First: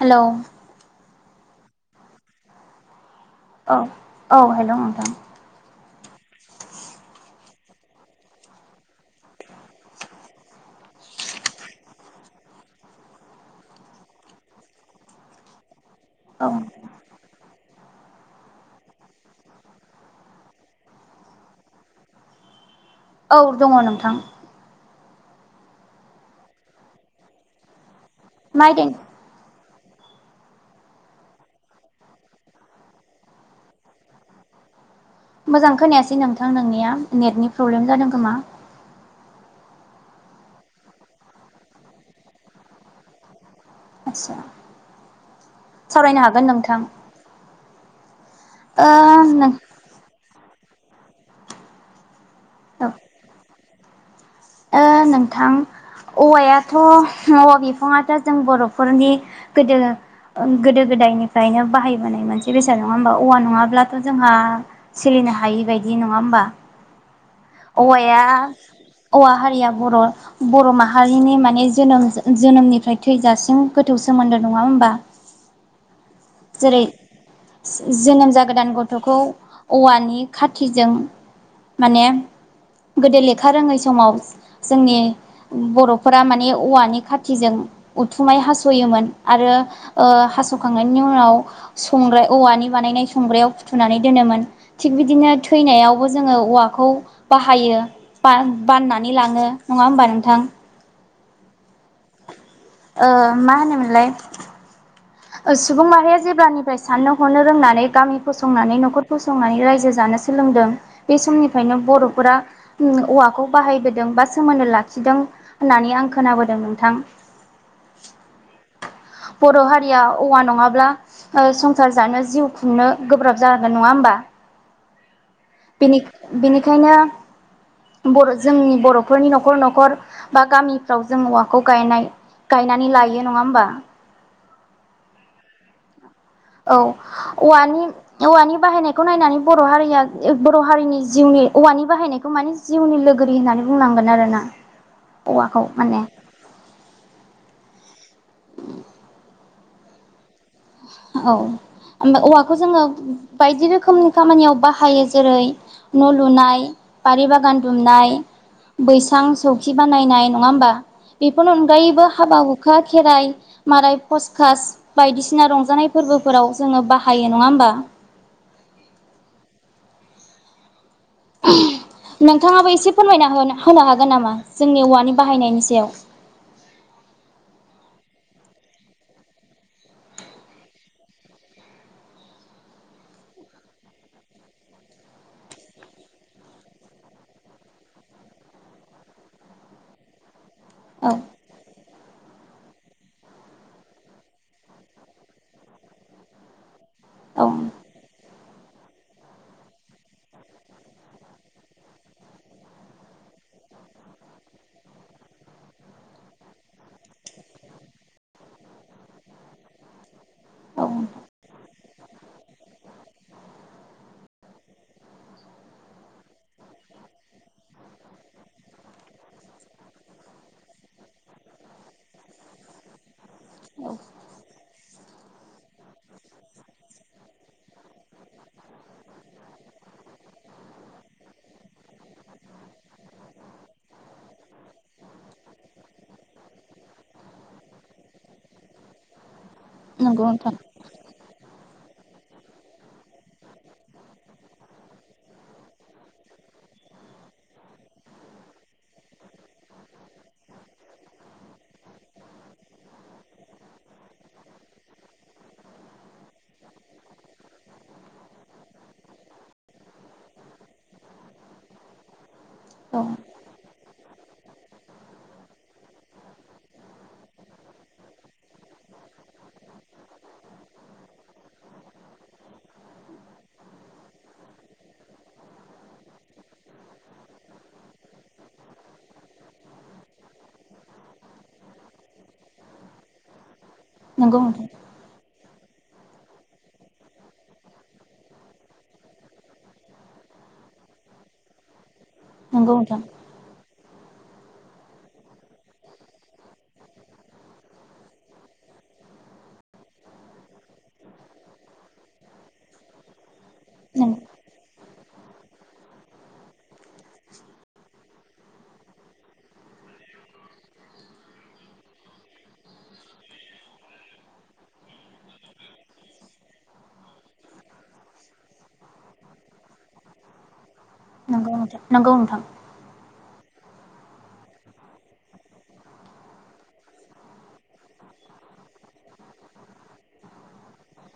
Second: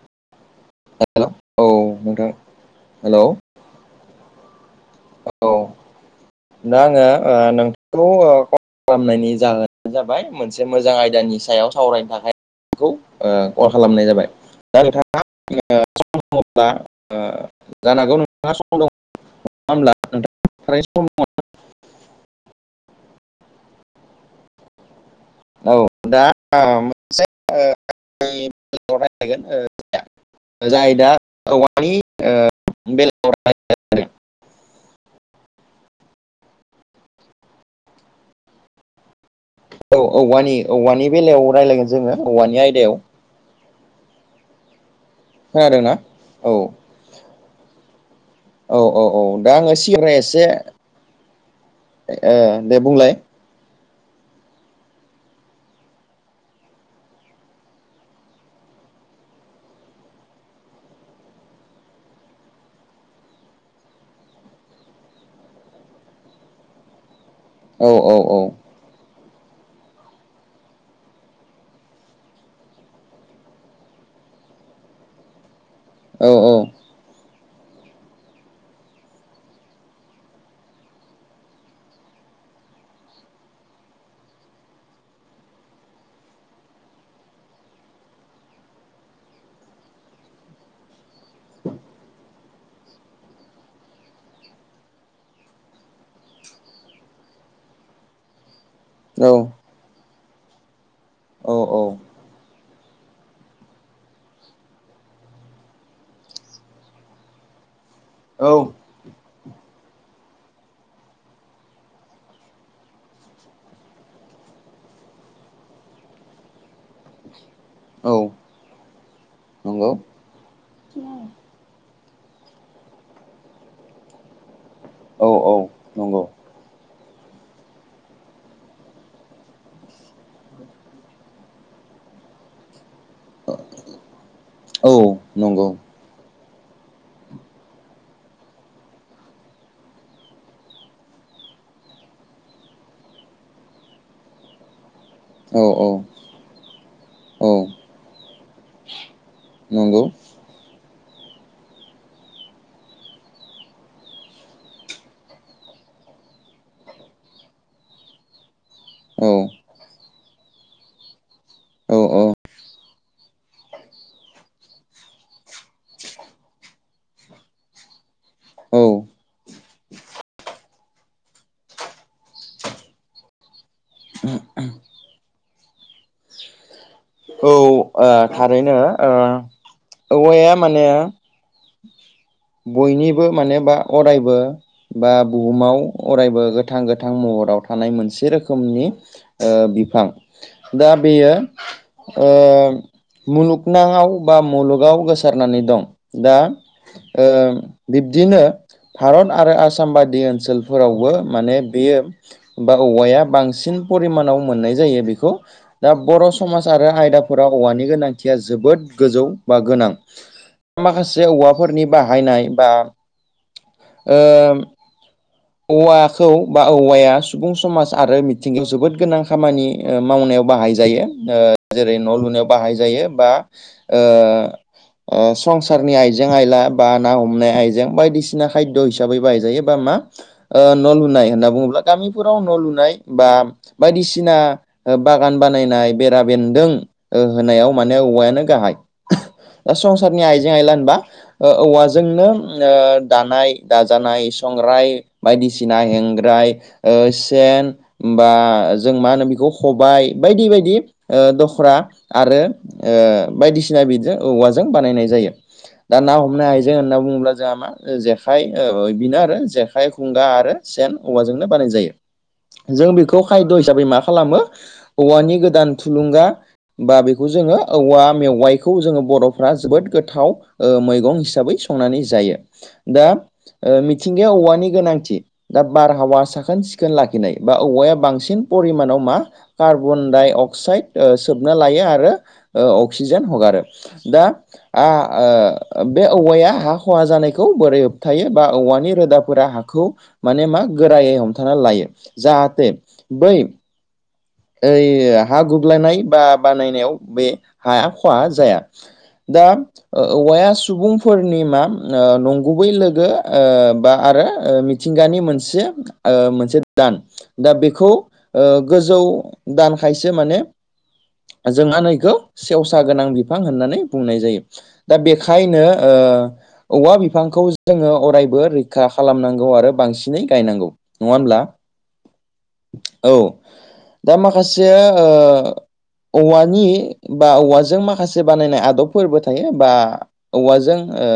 हेल' हेल औ नोंथां हेल' औ औ हेल' नोंथां औ दा आङो नोंथांखौ खालामनायनि जाहोनानो जाबाय मोनसे मोजां आयदानि सायाव सावरायनो थाखाय बे खौ कल खालामनाय जाबाय दा नोंथां सम औ दङब्ला जानो हागौ नोंथा सम दङ [unintelligible] औ दङ नोंथां औ दा मोनसे मा आयदानि [unintelligible] जाय दा औवानि बेलायाव मोजां खोनायासै नोंथां नोंनिया नेटनि प्रब्लेम जादों खोमा औ औवानि औवानि बेलायाव रायलायगोन जोङो औवानि आयदायाव आतसा। खोनादोंना सावरायनो हागोन औ नोंथां। औ ओ औ औ नों दा आङो सिगांनिसाय एसे ओ दे औ बुंलाय। ओ नोंथां औवायाथ' औवा बिफाङाथ' जों बर'फोरनि गोदो गोदो गोदायनिफ्रायनो बाहायबोनाय मोनसे बेसाद नङा होमबा औवा नङाब्लाथ' जोंहा सोलिनो हायि बायदि नङा होमबा? औ औ औवाया औ औवा हारिया बर' बर' माहारिनि माने जोनोम जोनोमनिफ्राय थैजासिम गोथौ सोमोन्दो नङा होमबा? औ औ। जेरै जोनोम जागोदान गथ'खौ औवानि खाथिजों माने गोदो लेखा रोङै समाव जोंनि बर'फोरा माने औवानि खाथिजों उथुमाय हास'योमोन आरो ओ हास'खांनायनि उनाव संग्राय औवानि बानायनाय संग्रायाव फुथुनानै दोनोमोन। थिग बिदिनो थैनायावबो जोङो औवाखौ बाहायो बान बाननानै लाङो नङा होमबा नोंथां? औ औ। ओ मा होनोमोनलाय सुबुं माहारिया जेब्लानिफ्राय साननो हरनो रोंनानै गामि औ औ फसंनानै न'खर फसंनानै रायजो जानो सोलोंदों बे समनिफ्रायनो बर'फोरा औवाखौ बाहायबोदों बा सोमोन्दो लाखिदों होननानै आं खोनाबोदों नोंथां। औ बर' नंगौ हारिया औवा नङाब्ला ओ संसार जानो जिउ खुंनो गोब्राब जागोन नङा होमबा? औ औ। बिनि नंगौ बेनिखायनो बर' जोंनि बर'फोरनि न'खर -न'खर बा गामिफ्राव जों औवाखौ गायनाय गायनानै लायो नङा होमबा। औ नंगौ। औ औवानि औवानि बाहायनायखौ नायनानै बर' हारिया बर' हारिनि जिउनि औवानि बाहायनायखौ मानि जिउनि लोगोरि होननानै बुंनांगोन आरो ना। [inaudible] औ औवाखौ औ माने। औ नंगौ। औ ओमफ्राय औवाखौ जोङो बायदि रोखोमनि खामानियाव बाहायो जेरै न' लुनाय, बारि बागान दुमनाय। बैसां औ सौखि बानायनाय नङा होमबा? बेफोरनि औ अनगायैबो हाबा- औ हुखा खेराइ माराय फसकास बायदिसिना रं नाजानाय फोरबोफोराव जोङो बाहायो नङा होमबा? औ नोंथाङाबो एसे फोरमायना होनो हागोन नामा जोंनि औवानि बाहायनायनि सायाव। औ ओ ओ थारैनो ओ औवाया माने बयनिबो मानोबा अरायबो बा बुहुमाव अरायबो गोथां -गोथां महराव थानाय मोनसे रोखोमनि ओ बिफां दा औ बेयो ओ मुलुगनङाव बा मुलुगाव गोसारनानै दं। दा ओ औ। बिब्दिनो भारत आरो आसाम बादि ओनसोलफोरावबो माने बेयो बा औवाया बांसिन परिमानाव मोननाय जायो। बेखौ दा बर' समाज आरो आयदाफोराव औवानि गोनांथिया जोबोद गोजौ बा गोनां औ माखासे औवाफोरनि बाहायनाय बा ओ औवाखौ बा औवाया सुबुं समाज आरो मिथिंगायाव जोबोद गोनां खामानि मावनायाव बाहाय जायो। ओ जेरै न' लुनायाव बाहाय जायो बा औ ओ ओ संसारनि आइजें आइला बा ना हमनाय आइजें बायदिसिना खायद' हिसाबै बाहायजायो बा मा न' लुनाय होनना बुङोब्ला गामिफोराव न' लुनाय बा बायदिसिना बागान बानायनाय बेरा बेन्दों ओ होनायाव माने औवायानो गाहाय दा संसारनि नंगौ नोंथां आइजें-आइला होनबा ओ औवाजोंनो ओ दानाय दाजानाय संग्राय बायदिसिना हेंग्राय ओ सेन होमबा जों मा होनो बेखौ खबाय बायदि बायदि ओ दख्रा आरो बायदिसिना ओ बिजों औवाजों बानायनाय जायो। दा ना हमनाय आइजें होनना बुङोब्ला जोंहा मा जेखाइ बेनो आरो जेखाइ खबाय आरो सेन औवाजोंनो बानाय जायो। जों औ बेखौ खायद' हिसाबै मा खालामो औवानि गोदान थुलुंगा बा बेखौ जोङो औवा मेवाइखौ जोङो बर'फ्रा जोबोद गोथाव ओ मैगं हिसाबै संनानै जायो। दा ओ मिथिंगायाव औवानि गोनांथि दा बारहावा साखोन-सिखोन लाखिनाय बा औवाया बांसिन परिमानाव मा कार्बन डाइ अक्साइड ओ सोबना लायो आरो अक्सिजेन हगारो दा नंगौ नोंथां आ ओ बे औवाया हा खहा जानायखौ बोरै होबथायो बा औवानि रोदाफोरा हाखौ माने मा गोरायै हमथाना लायो जाहाथे नंगौ नोंथां बै ओइ हा गुबलायनाय बा बानायनायाव बे हाया खहा जाया। दा औवाया सुबुंफोरनि मा ओ नंगुबै लोगो ओ बा आरो मिथिंगानि मोनसे ओ मोनसे दान दा बेखौ ओ गोजौ दानखायसो माने जों आ नैखौ सेवसा गोनां बिफां होननानै बुंनाय जायो दा बेखायनो औवा बिफांखौ जोङो अरायबो रैखा खालामनांगौ आरो बांसिनै गायनांगौ नङा होनब्ला नोंगौ नोंथां। औ। दा माखासे ओ औवानि बा औवाजों माखासे बानायनाय आदबफोरबो थायो बा औवाजों ओ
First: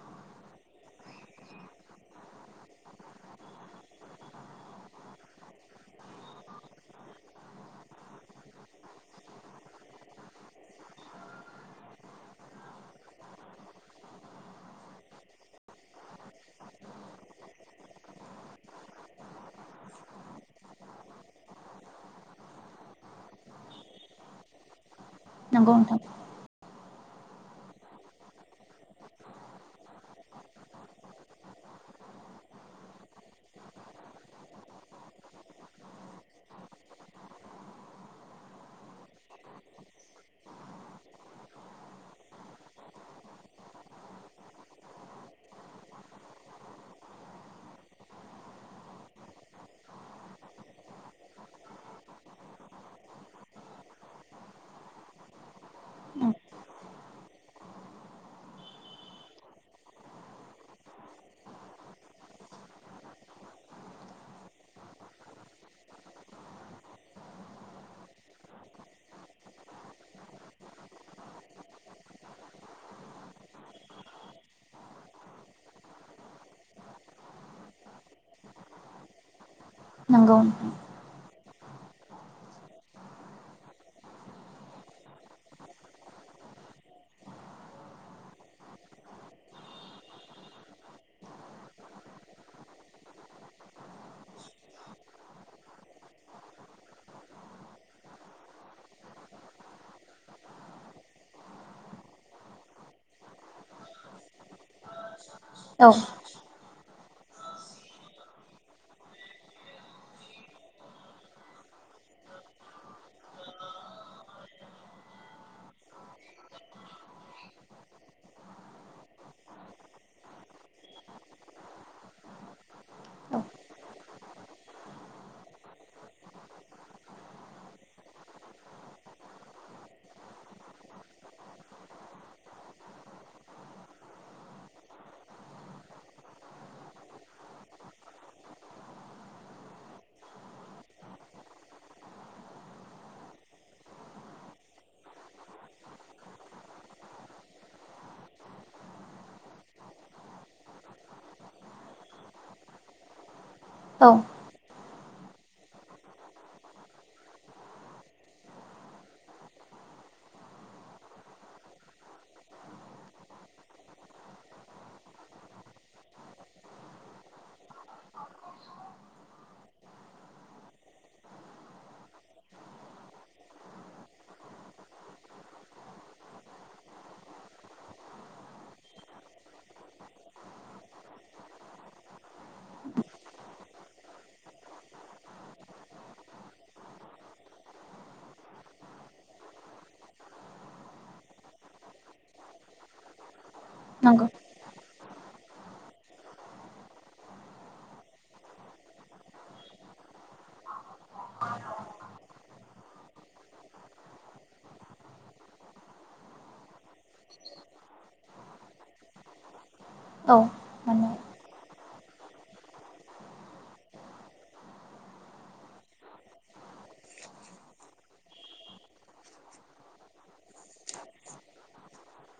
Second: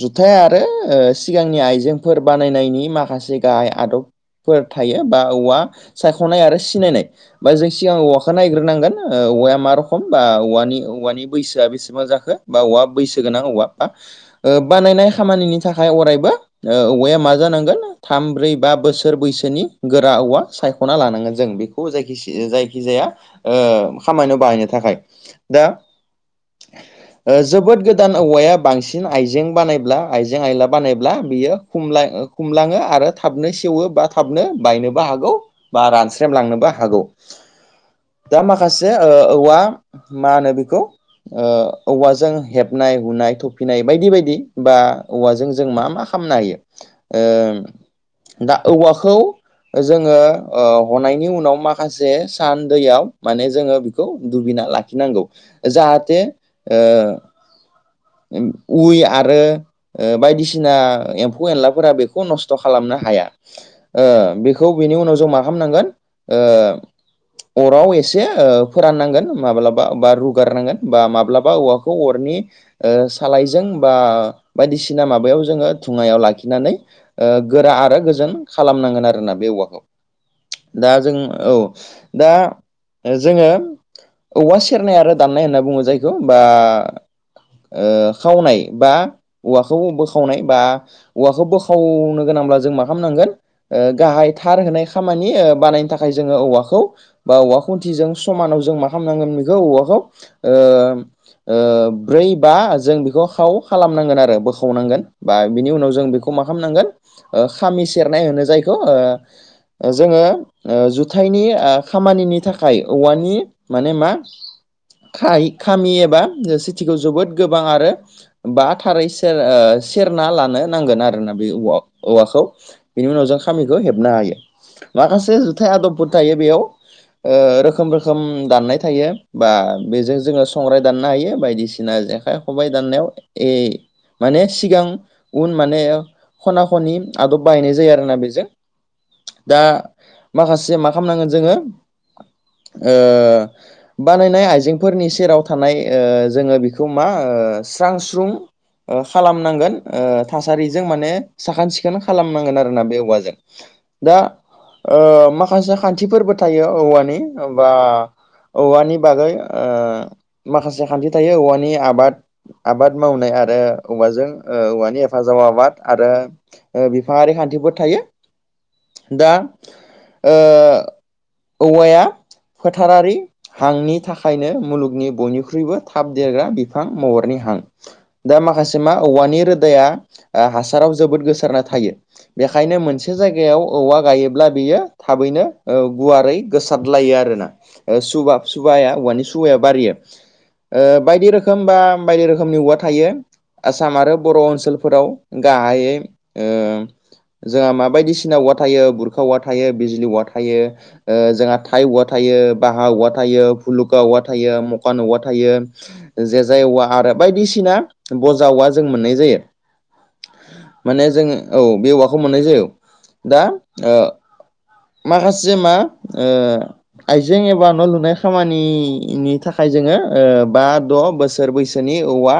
जुथाय आरो सिगांनि आइजेंफोर बानायनायनि माखासे गाहाय आदब फोर थायो बा औवा सायख'नाय आरो सिनायनाय बा जों सिगां औवाखौ नायग्रोनांगोन ओ औवाया मा रखोम बा औवानि औवानि बैसोआ बेसेबां जाखो बा औवा बैसो गोनां औवा बा ओ बानायनाय खामानिनि थाखाय अरायबो ओ औवाया मा जानांगोन थाम ब्रै बा बोसोर बैसोनि गोरा औवा सायख'ना लानांगोन जों बेखौ खौ जायखिसे जायखि जाया ओ खामानियाव बाहायनो थाखाय दा नंगौ नोंथां ओ जोबोद गोदान औवाया बांसिन आइजें बानायब्ला आइजें आयला बानायब्ला बियो खमला खमलाङो आरो थाबनो सेवो बा थाबनो बायनोबो हागौ बा रानस्रेमलांनोबो हागौ। हागौ दा माखासे ओ औवा मा होनो बेखौ ओ औवाजों हेबनाय हुनाय थफिनाय बायदि बायदि बा औवाजों जों मा मा खामनो हायो ओ दा औवाखौ जोङो ओ हनायनि उनाव माखासे सान दैयाव माने जोङो बेखौ दुगैना लाखिनांगौ। जाहाथे ओ उइ आरो ओ बायदिसिना एम्फौ एनलाफोरा बेखौ नस्थ' खालामनो हाया ओ बेखौ बेनि उनाव जों मा खालामनांगोन अराव एसे फोराननांगोन माब्लाबा बा रुगारनांगोन बा माब्लाबा औवाखौ खौ अरनि ओ सालायजों बा बायदिसिना माबायाव जोङो धुङायाव लाखिनानै ओ गोरा आरो गोजोन खालामनांगोन आरोना बे औवाखौ नोंगौ दा जों औ दा जोङो औवा सेरनाय आरो दान्नाय होनना बुङो जायखौ बा ओ खावनाय बा औवाखौ बोखावनाय बा औवाखौ बोखावनो गोनांब्ला जों मा खालामनांगोन गाहाय थार होनाय खामानि बानायनो थाखाय जोङो औवाखौ बा औवा खुन्थिजों समानाव जों मा खालामनांगोन बेखौ औवाखौ ओ ओ ब्रै बा जों बेखौ खाव खालामनांगोन आरो बोखावनांगोन बा बिनि उनाव औ जों बेखौ मा खालामनांगोन खामि सेरनाय होनो जायखौ जोङो ओ जुथायाइनि खामानिनि थाखाय औवानि माने मा खाय खामि एबा सिटिखौ जोबोद गोबां आरो बा थारै सेर सेरना लानो नांगोन आरो ना बे औ औवाखौ बेनि उनाव जों खामिखौ हेबनो हायो माखासे जुथाय आदबफोर थायो बेयाव ओ रोखोम रोखोम दाननाय थायो बा बेजों जोङो संग्राइ दाननो हायो बायदिसिना सिना जेखाइ खबायाइ दाननायाव ए माने सिगां उन माने खना खनि आदब बाहायनाय जायो आरोना बेजों। दा माखासे मा खालामनांगोन जोङो ओ बानायनाय आइजेंफोरनि सेराव थानाय जोङो बे बेखौ मा ओ स्रां स्रुं ओ खालामनांगोन थासारिजों माने साखोन सिखोन खालामनांगोन आरोना बे औवाजों। औ दा ओ माखासे खान्थिफोरबो थायो औवानि बा औवानि बागै ओ माखासे खान्थि थायो औवानि आबाद आबाद मावनाय आरो औवाजों ओ औवानि हेफाजाव आबाद आरो बिफाङारि खान्थिफोर थायो, दा ओ औवाया फोथारारि हांनि थाखायनो मुलुगनि बयनिख्रुइबो थाब देरग्रा बिफां महरनि हां दा माखासे मा औवानि रोदाया ओ हासाराव जोबोद गोसारना थायो। बेखायनो मोनसे जायगायाव औवा गायोब्ला बियो थाबैनो ओ गुवारै गोसारलायो आरोना सुब सुबाया औवानि सुबाया बारियो ओ बायदि रोखोम बा बायदि रोखोमनि औवा थायो आसाम आरो नंगौ बर' ओनसोलफोराव। गाहायै ओ जोंहा माबायदिसिना औवा थायो गुरखा औवा थायो बिजलि औवा थायो। ओ जोंहा थाइ औवा थायो, बाहा औवा थायो, भुलुखा औवा थायो, मखान औवा थायो। जेे जाय औवा आरो बायदिसिना बजा औवा जों मोननाय जायो। औ माने नंगौ जोङो औ बे औवाखौ मोननाय जायो। दा माखासे मा ओ आइजें एबा न' लुनाय खामानिनि थाखाय जोङो ओ बा द' बोसोर बैसोनि औवा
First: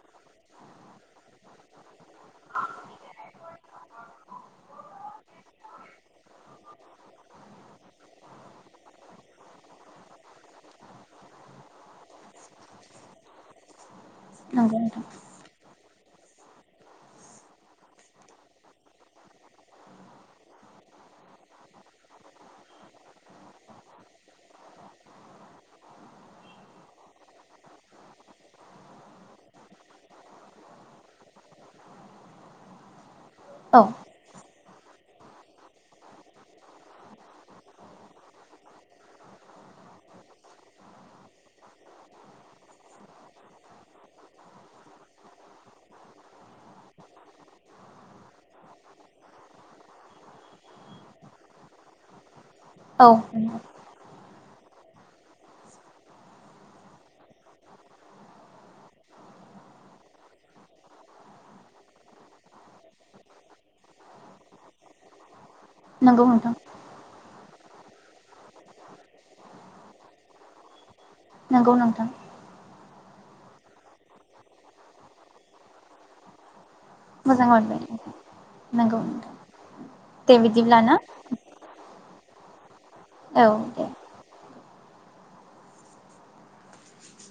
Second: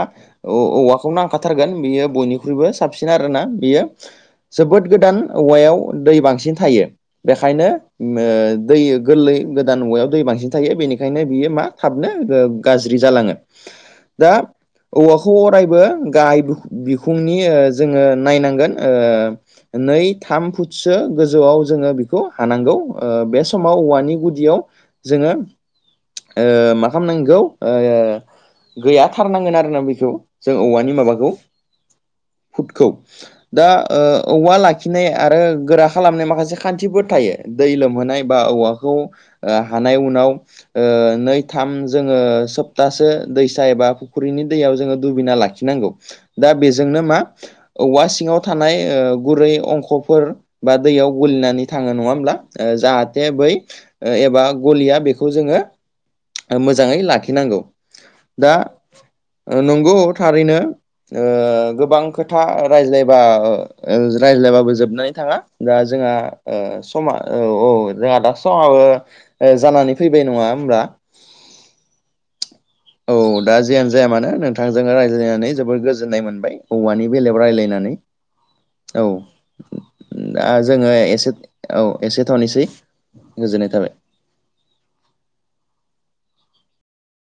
औवाखौ नांखथारगोन बियो बयनिख्रुइबो साबसिन आरोना बियो जोबोद गोदान औवायाव दै बांसिन थायो। बेखायनो ओ दै गोरलै गोदान मुवायाव दै बांसिन थायो बेनिखायनो बियो मा थाबनो गाज्रि जालाङो, दा नोंथां औवाखौ अरायबो गाय बिखुंनि ओ जोङो नायनांगोन ओ नै थाम फुटसो गोजौआव जोङो बेखौ हानांगौ, ओ बे समाव औवानि गुदियाव जोङो ओ मा खालामनांगौ? ओ गैयाथारनांगोन आरोना बेखौ जों औवानि माबाखौ। फुटखौ दा औ ओ औवा लाखि आखिनाय आरो गोरा खालामनाय माखासे खान्थिफोर थायो दै लोमहोनाय बा औवाखौ ओ हानाय उनाव ओ नै थाम जोङो सप्तासे दैसा एबा फुख्रिनि दैयाव जोङो दुबैना लाखिनांगौ, दा बेजोंनो मा? औवा सिंङाव थानाय ओ गुरै अंखफोर बा दैयाव गोलिनानै थाङो नङा होमब्ला? ओ औ जाहाथे बै ओ एबा गलिया बेखौ जोङो मोजाङै ला खि नांगौ दा नंगौ थारैनो। ओ गोबां खोथा रायज्लायबा ओ रायज्लायबाबो जोबनानै थाङा। दा जोंहा नंगौ नोंथां ओ समा औ औ जोंहा दा समाबो ओ जानानै फैबाय नङा होमब्ला? नंगौ नोंथां। औ दा जियानो जाया मानो नोंथांजोंनो रायज्लायनानै जोबोद गोजोननाय मोनबाय। औवानि बेलायाव मोजां मोनबाय रायज्लायनानै, नोंथां नंगौ औ नोंथां देब्ला दा जोङो ना एसे औ एसे थ'नोसै। औ। गोजोननाय थाबाय